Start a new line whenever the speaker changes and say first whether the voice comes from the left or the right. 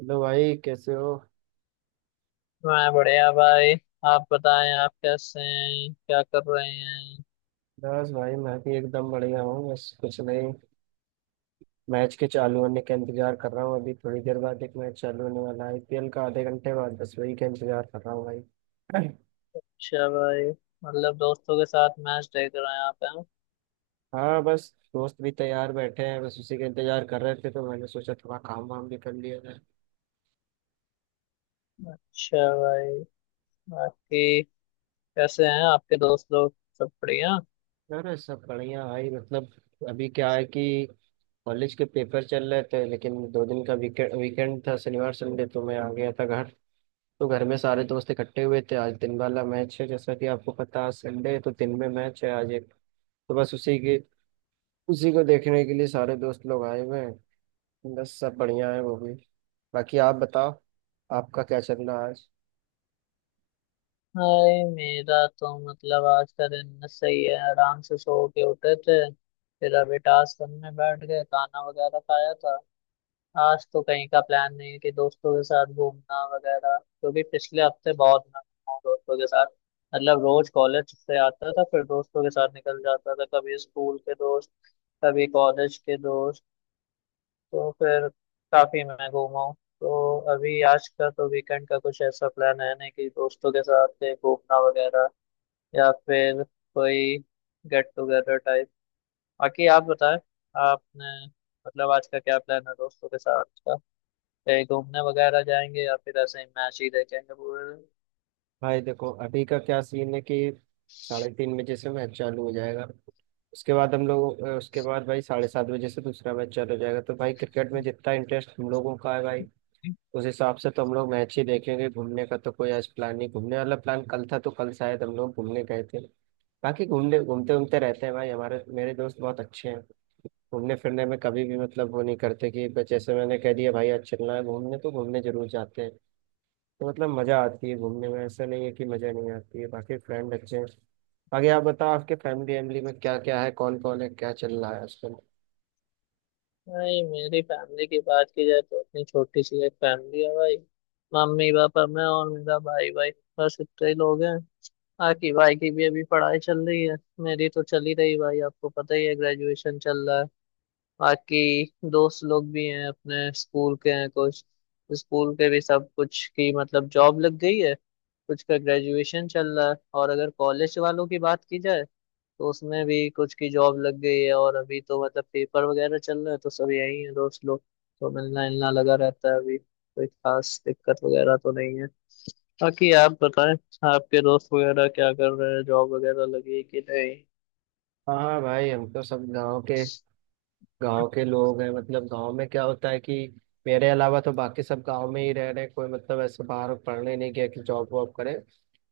right: Hello भाई, कैसे हो।
left: मैं बढ़िया भाई। आप बताएं, आप कैसे हैं, क्या कर रहे हैं?
right: बस भाई, मैं भी एकदम बढ़िया हूँ। बस कुछ नहीं, मैच के चालू होने का इंतजार कर रहा हूँ। अभी थोड़ी देर बाद एक मैच चालू होने वाला है, आईपीएल का, आधे घंटे बाद। बस वही का इंतजार कर रहा हूँ भाई।
left: अच्छा भाई, मतलब दोस्तों के साथ मैच देख रहे हैं आप हैं।
right: हाँ बस, दोस्त भी तैयार बैठे हैं, बस उसी का इंतजार कर रहे थे तो मैंने सोचा थोड़ा काम वाम भी कर लिया जाए।
left: अच्छा भाई, बाकी कैसे हैं आपके दोस्त लोग, सब बढ़िया?
right: अरे सब बढ़िया भाई। मतलब अभी क्या है कि कॉलेज के पेपर चल रहे थे, लेकिन 2 दिन का वीकेंड वीकेंड था, शनिवार संडे, तो मैं आ गया था घर। तो घर में सारे दोस्त इकट्ठे हुए थे। आज दिन वाला मैच है, जैसा कि आपको पता है संडे है तो दिन में मैच है आज एक। तो बस उसी को देखने के लिए सारे दोस्त लोग आए हुए हैं, बस सब बढ़िया है वो भी। बाकी आप बताओ, आपका क्या चल रहा है आज।
left: भाई मेरा तो मतलब आज का दिन सही है, आराम से सो के उठे थे। फिर अभी टास्क करने बैठ गए, खाना वगैरह खाया था। आज तो कहीं का प्लान नहीं है कि दोस्तों के साथ घूमना वगैरह, क्योंकि पिछले हफ्ते बहुत मैं घूमा हूँ दोस्तों के साथ। मतलब रोज कॉलेज से आता था फिर दोस्तों के साथ निकल जाता था, कभी स्कूल के दोस्त कभी कॉलेज के दोस्त, तो फिर काफी मैं घूमा हूँ। तो अभी आज का तो वीकेंड का कुछ ऐसा प्लान है नहीं कि दोस्तों के साथ कहीं घूमना वगैरह, या फिर कोई गेट टुगेदर टाइप। बाकी आप बताएं, आपने मतलब आज का क्या प्लान है दोस्तों के साथ का? कहीं घूमने वगैरह जाएंगे या फिर ऐसे ही मैच ही देखेंगे पूरे
right: भाई देखो अभी का क्या सीन है कि 3:30 बजे से मैच चालू हो जाएगा। उसके बाद हम लोग उसके बाद भाई 7:30 बजे से दूसरा मैच चालू हो जाएगा। तो भाई क्रिकेट में जितना इंटरेस्ट हम लोगों का है भाई,
left: दिन?
right: उस हिसाब से तो हम लोग मैच ही देखेंगे। घूमने का तो कोई आज प्लान नहीं, घूमने वाला प्लान कल था, तो कल शायद हम लोग घूमने गए थे। बाकी घूमने घूमते घूमते रहते हैं भाई, हमारे मेरे दोस्त बहुत अच्छे हैं। घूमने फिरने में कभी भी, मतलब वो नहीं करते कि बस जैसे मैंने कह दिया भाई आज चलना है घूमने, तो घूमने जरूर जाते हैं। तो मतलब मजा आती है घूमने में, ऐसा नहीं है कि मजा नहीं आती है। बाकी फ्रेंड अच्छे हैं। बाकी आप बताओ, आपके फैमिली वैमिली में क्या क्या है, कौन कौन है, क्या चल रहा है आजकल।
left: भाई मेरी फैमिली की बात की जाए तो अपनी छोटी सी एक फैमिली है भाई। मम्मी पापा मैं और मेरा भाई भाई, बस इतने ही लोग हैं। बाकी भाई की भी अभी पढ़ाई चल रही है, मेरी तो चल ही रही भाई, आपको पता ही है ग्रेजुएशन चल रहा है। बाकी दोस्त लोग भी हैं अपने, स्कूल के हैं कुछ। स्कूल के भी सब कुछ की मतलब जॉब लग गई है, कुछ का ग्रेजुएशन चल रहा है। और अगर कॉलेज वालों की बात की जाए तो उसमें भी कुछ की जॉब लग गई है, और अभी तो मतलब पेपर वगैरह चल रहे हैं, तो सब यही है दोस्त लोग। तो मिलना मिलना लगा रहता है, अभी कोई खास दिक्कत वगैरह तो नहीं है। बाकी आप बताएं, आपके दोस्त वगैरह क्या कर रहे हैं, जॉब वगैरह लगी है कि नहीं?
right: हाँ हाँ भाई, हम तो सब गाँव के गांव के लोग हैं। मतलब गांव में क्या होता है कि मेरे अलावा तो बाकी सब गांव में ही रह रहे हैं। कोई मतलब ऐसे बाहर पढ़ने नहीं गया कि जॉब वॉब करे,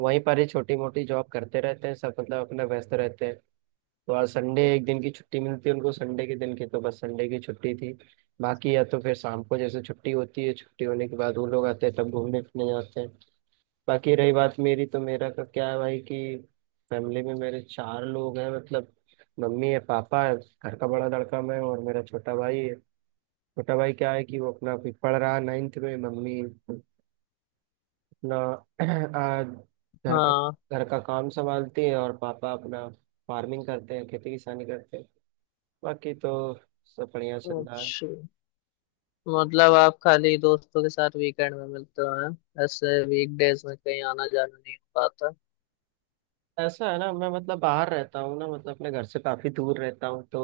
right: वहीं पर ही छोटी मोटी जॉब करते रहते हैं सब, मतलब अपना व्यस्त रहते हैं। तो आज संडे एक दिन की छुट्टी मिलती है उनको संडे के दिन की, तो बस संडे की छुट्टी थी। बाकी या तो फिर शाम को जैसे छुट्टी होती है, छुट्टी होने के बाद वो लोग आते हैं तब घूमने फिरने जाते हैं। बाकी रही बात मेरी, तो मेरा का क्या है भाई कि फैमिली में मेरे 4 लोग हैं मतलब। मम्मी है, पापा है, घर का बड़ा लड़का मैं हूँ, और मेरा छोटा भाई है। छोटा भाई क्या है कि वो अपना अभी पढ़ रहा है नाइन्थ में। मम्मी अपना आ, घर का
left: हाँ।
right: घर का काम संभालती है, और पापा अपना फार्मिंग करते हैं, खेती किसानी करते हैं। बाकी तो सब बढ़िया चल रहा है।
left: अच्छा, मतलब आप खाली दोस्तों के साथ वीकेंड में मिलते हो हैं, ऐसे वीकडेज में कहीं आना जाना नहीं हो पाता।
right: ऐसा है ना, मैं मतलब बाहर रहता हूँ ना, मतलब अपने घर से काफी दूर रहता हूँ, तो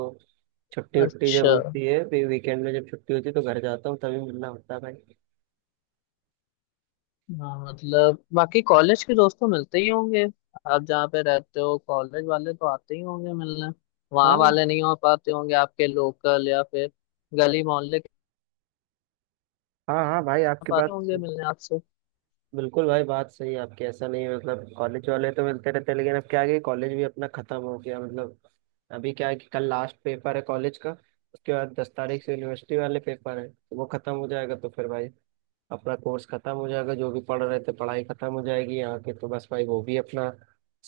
right: छुट्टी उट्टी जब
left: अच्छा,
right: होती है, फिर वीकेंड में जब छुट्टी होती है तो घर जाता हूँ, तभी मिलना होता है भाई।
left: हाँ, मतलब बाकी कॉलेज के दोस्त तो मिलते ही होंगे, आप जहाँ पे रहते हो कॉलेज वाले तो आते ही होंगे मिलने। वहाँ
right: हाँ
left: वाले नहीं हो पाते होंगे आपके, लोकल या फिर गली मोहल्ले के
right: हाँ हाँ भाई,
left: आ
right: आपकी
left: पाते
right: बात
left: होंगे मिलने आपसे?
right: बिल्कुल भाई, बात सही है आपकी। ऐसा नहीं है मतलब कॉलेज वाले तो मिलते रहते हैं, लेकिन अब क्या है कि कॉलेज भी अपना खत्म हो गया मतलब। अभी क्या है कि कल लास्ट पेपर है कॉलेज का। उसके बाद 10 तारीख से यूनिवर्सिटी वाले पेपर है, तो वो खत्म हो जाएगा, तो फिर भाई अपना कोर्स खत्म हो जाएगा, जो भी पढ़ रहे थे पढ़ाई खत्म हो जाएगी यहाँ के, तो बस भाई वो भी अपना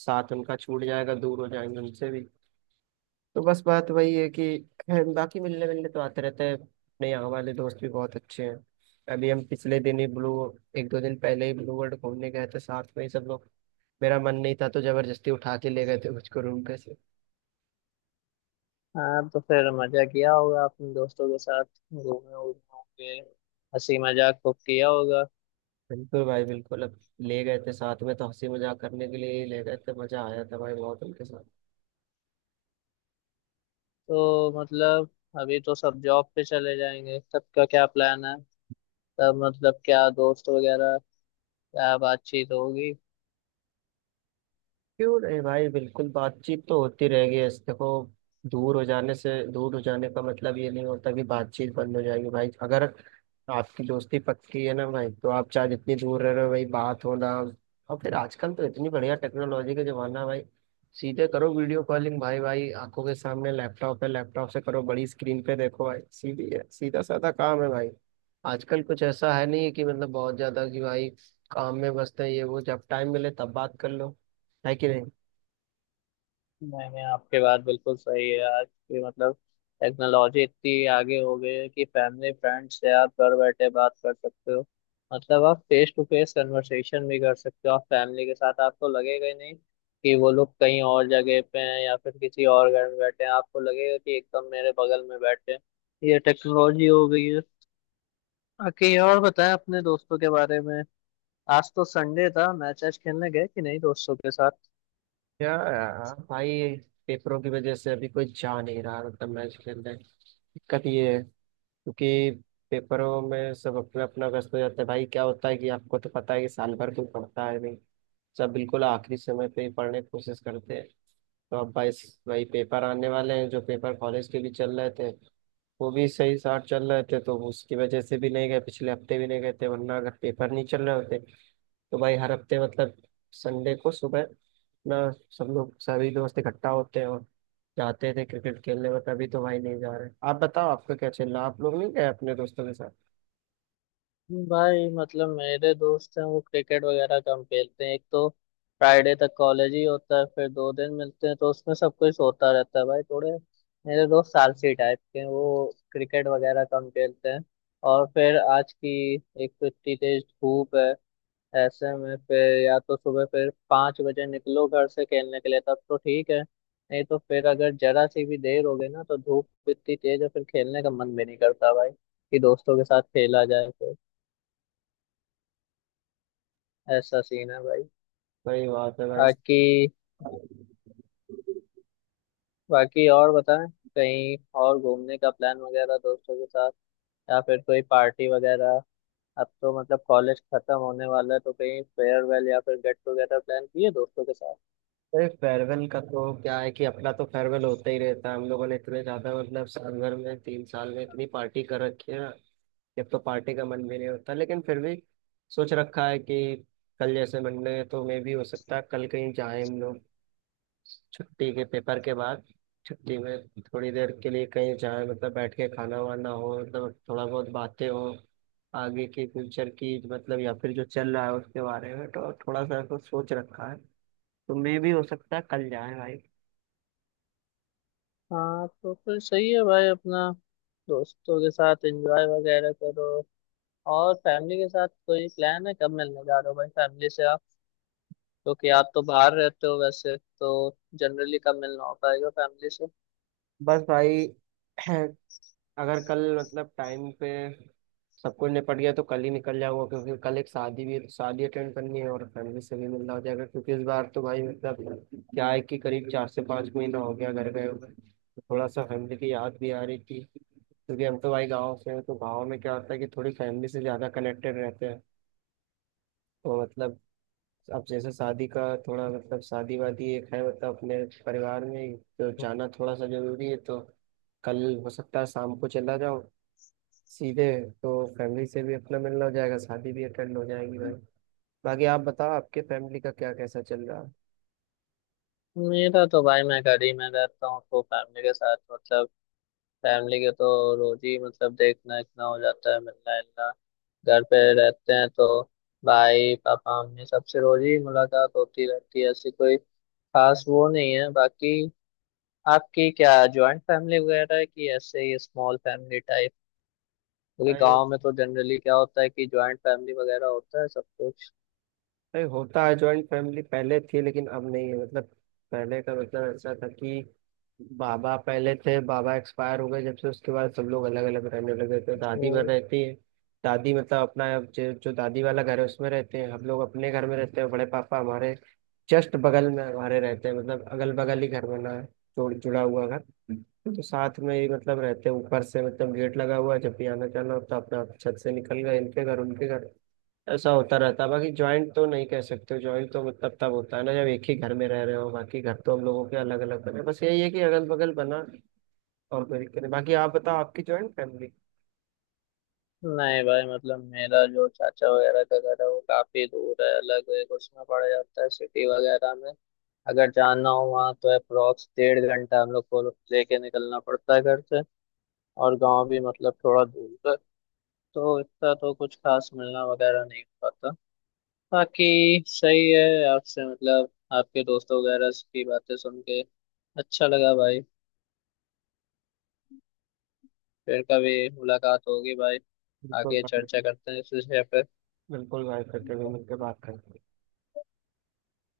right: साथ उनका छूट जाएगा, दूर हो जाएंगे उनसे भी। तो बस बात वही है कि बाकी मिलने मिलने तो आते रहते हैं, अपने यहाँ वाले दोस्त भी बहुत अच्छे हैं। अभी हम पिछले दिन ही ब्लू 1-2 दिन पहले ही ब्लू वर्ल्ड घूमने गए थे साथ में ही सब लोग। मेरा मन नहीं था तो जबरदस्ती उठा के ले गए थे मुझको रूम पे से।
left: हाँ तो फिर मजा किया होगा अपने दोस्तों के साथ, घूमे उमे होंगे, हंसी मजाक खूब किया होगा।
right: बिल्कुल भाई बिल्कुल, अब ले गए थे साथ में, तो हंसी मजाक करने के लिए ही ले गए थे, मजा आया था भाई बहुत उनके साथ।
left: तो मतलब अभी तो सब जॉब पे चले जाएंगे, सबका क्या प्लान है, तब मतलब क्या दोस्त वगैरह क्या बातचीत होगी?
right: क्यों नहीं भाई, बिल्कुल बातचीत तो होती रहेगी। ऐसे देखो, दूर हो जाने से, दूर हो जाने का मतलब ये नहीं होता कि बातचीत बंद हो जाएगी भाई। अगर आपकी दोस्ती पक्की है ना भाई, तो आप चाहे जितनी दूर रह रहे हो भाई, बात हो ना। और फिर आजकल तो इतनी बढ़िया टेक्नोलॉजी का जमाना है भाई। सीधे करो वीडियो कॉलिंग भाई भाई आंखों के सामने लैपटॉप है, लैपटॉप से करो, बड़ी स्क्रीन पे देखो भाई, सीधी है, सीधा साधा काम है भाई। आजकल कुछ ऐसा है नहीं कि मतलब बहुत ज्यादा कि भाई काम में व्यस्त है ये वो, जब टाइम मिले तब बात कर लो। है कि नहीं।
left: नहीं नहीं, आपकी बात बिल्कुल सही है यार, कि मतलब टेक्नोलॉजी इतनी आगे हो गई है कि फैमिली फ्रेंड से आप घर बैठे बात कर सकते हो। मतलब आप फेस टू फेस कन्वर्सेशन भी कर सकते हो आप फैमिली के साथ, आपको लगेगा ही नहीं कि वो लोग कहीं और जगह पे हैं या फिर किसी और घर में बैठे हैं, आपको लगेगा कि एकदम मेरे बगल में बैठे हैं। ये टेक्नोलॉजी हो गई है। बाकी और बताएं अपने दोस्तों के बारे में, आज तो संडे था, मैच आज खेलने गए कि नहीं दोस्तों के साथ?
right: क्या यार भाई, पेपरों की वजह से अभी कोई जा नहीं रहा। मतलब मैं इसके अंदर दिक्कत ये है क्योंकि पेपरों में सब अपना अपना व्यस्त हो जाते हैं भाई। क्या होता है कि आपको तो पता है कि साल भर कोई पढ़ता है नहीं, सब बिल्कुल आखिरी समय पे ही पढ़ने की कोशिश करते हैं। तो अब भाई, पेपर आने वाले हैं, जो पेपर कॉलेज के भी चल रहे थे वो भी सही साथ चल रहे थे, तो उसकी वजह से भी नहीं गए, पिछले हफ्ते भी नहीं गए थे। वरना अगर पेपर नहीं चल रहे होते तो भाई हर हफ्ते मतलब संडे को सुबह ना, सब लोग सभी दोस्त इकट्ठा होते हैं और जाते थे क्रिकेट खेलने में, तभी तो भाई नहीं जा रहे। आप बताओ आपका क्या चल रहा, आप लोग नहीं गए अपने दोस्तों के साथ।
left: भाई मतलब मेरे दोस्त हैं वो क्रिकेट वगैरह कम खेलते हैं। एक तो फ्राइडे तक कॉलेज ही होता है, फिर दो दिन मिलते हैं तो उसमें सब कोई सोता रहता है भाई। थोड़े मेरे दोस्त आलसी टाइप के हैं, वो क्रिकेट वगैरह कम खेलते हैं। और फिर आज की, एक तो इतनी तेज धूप है, ऐसे में फिर या तो सुबह फिर 5 बजे निकलो घर से खेलने के लिए तब तो ठीक है, नहीं तो फिर अगर जरा सी भी देर हो गई ना तो धूप इतनी तेज है फिर खेलने का मन भी नहीं करता भाई, कि दोस्तों के साथ खेला जाए फिर। ऐसा सीन है भाई।
right: वही बात है भाई।
left: बाकी बाकी और बताएं, कहीं और घूमने का प्लान वगैरह दोस्तों के साथ, या फिर कोई पार्टी वगैरह? अब तो मतलब कॉलेज खत्म होने वाला है, तो कहीं फेयरवेल या फिर गेट टुगेदर प्लान किए दोस्तों के साथ?
right: अरे फेयरवेल का तो क्या है कि अपना तो फेयरवेल होता ही रहता है, हम लोगों ने इतने ज्यादा मतलब साल भर में 3 साल में इतनी पार्टी कर रखी है ना, जब तो पार्टी का मन भी नहीं होता, लेकिन फिर भी सोच रखा है कि कल जैसे मंडे है तो मे भी हो सकता है कल कहीं जाए हम लोग। छुट्टी के, पेपर के बाद छुट्टी में थोड़ी देर के लिए कहीं जाए, मतलब बैठ के खाना वाना हो, मतलब थोड़ा बहुत बातें हो आगे के फ्यूचर की, मतलब या फिर जो चल रहा है उसके बारे में, तो थोड़ा सा ऐसा सोच रखा है, तो मे भी हो सकता है कल जाए भाई।
left: हाँ तो फिर सही है भाई, अपना दोस्तों के साथ एंजॉय वगैरह करो। और फैमिली के साथ कोई प्लान है, कब मिलने जा रहे हो भाई फैमिली से आप? क्योंकि आप तो बाहर रहते हो वैसे तो, जनरली कब मिलना हो पाएगा फैमिली से?
right: बस भाई अगर कल मतलब टाइम पे सब कुछ निपट गया तो कल ही निकल जाऊंगा, क्योंकि कल एक शादी भी है, तो शादी अटेंड करनी है और फैमिली से भी मिलना हो जाएगा। क्योंकि इस बार तो भाई मतलब क्या है कि करीब 4 से 5 महीना हो गया घर गए हुए, तो थोड़ा सा फैमिली की याद भी आ रही थी, क्योंकि हम तो भाई गाँव से हैं, तो गाँव में क्या होता है कि थोड़ी फैमिली से ज़्यादा कनेक्टेड रहते हैं। तो मतलब अब जैसे शादी वादी एक है, मतलब अपने परिवार में ही, तो जाना थोड़ा सा जरूरी है, तो कल हो सकता है शाम को चला जाओ सीधे, तो फैमिली से भी अपना मिलना हो जाएगा, शादी भी अटेंड हो जाएगी भाई। बाकी आप बताओ आपके फैमिली का क्या कैसा चल रहा है।
left: मेरा तो भाई, मैं घर ही में रहता हूँ तो फैमिली के साथ मतलब, फैमिली के तो रोज ही मतलब देखना इतना हो जाता है, मिलना इतना, घर पे रहते हैं तो। भाई पापा मम्मी सबसे रोज ही मुलाकात होती रहती है, ऐसी कोई खास वो नहीं है। बाकी आपकी क्या जॉइंट फैमिली वगैरह है कि ऐसे ही स्मॉल फैमिली टाइप? क्योंकि
right: भाई,
left: गांव में तो जनरली क्या होता है कि जॉइंट फैमिली वगैरह होता है सब
right: होता है जॉइंट फैमिली पहले थी लेकिन अब नहीं है, मतलब पहले का मतलब ऐसा था कि बाबा पहले थे, बाबा एक्सपायर हो गए, जब से उसके बाद सब लोग अलग अलग रहने लगे, तो दादी में
left: कुछ।
right: रहती है। दादी मतलब अपना जो जो दादी वाला घर है उसमें रहते हैं हम लोग, अपने घर में रहते हैं। बड़े पापा हमारे जस्ट बगल में हमारे रहते हैं, मतलब अगल बगल ही घर बना है, जोड़ जुड़ा हुआ घर। तो साथ में ही मतलब रहते हैं, ऊपर से मतलब गेट लगा हुआ है, जब भी आना जाना होता है अपना छत से निकल गए इनके घर उनके घर, ऐसा होता रहता है। बाकी ज्वाइंट तो नहीं कह सकते, ज्वाइंट तो मतलब तब होता है ना जब एक ही घर में रह रहे हो, बाकी घर तो हम लोगों के अलग अलग बने, बस यही है कि अगल बगल बना, और कोई दिक्कत नहीं। बाकी आप बताओ आपकी ज्वाइंट फैमिली।
left: नहीं भाई, मतलब मेरा जो चाचा वगैरह का घर है वो काफी दूर है, अलग एक उसमें पड़ जाता है सिटी वगैरह में। अगर जाना हो वहाँ तो अप्रोक्स 1.5 घंटा हम लोग को लेके निकलना पड़ता है घर से, और गांव भी मतलब थोड़ा दूर है, तो इतना तो कुछ खास मिलना वगैरह नहीं हो पाता। बाकी सही है आपसे, मतलब आपके दोस्तों वगैरह की बातें सुन के अच्छा लगा भाई। फिर कभी मुलाकात होगी भाई,
right: बिल्कुल
left: आगे
right: भाई,
left: चर्चा करते हैं इस विषय पे।
right: बिल्कुल भाई, करके भी मिलकर बात करते हैं।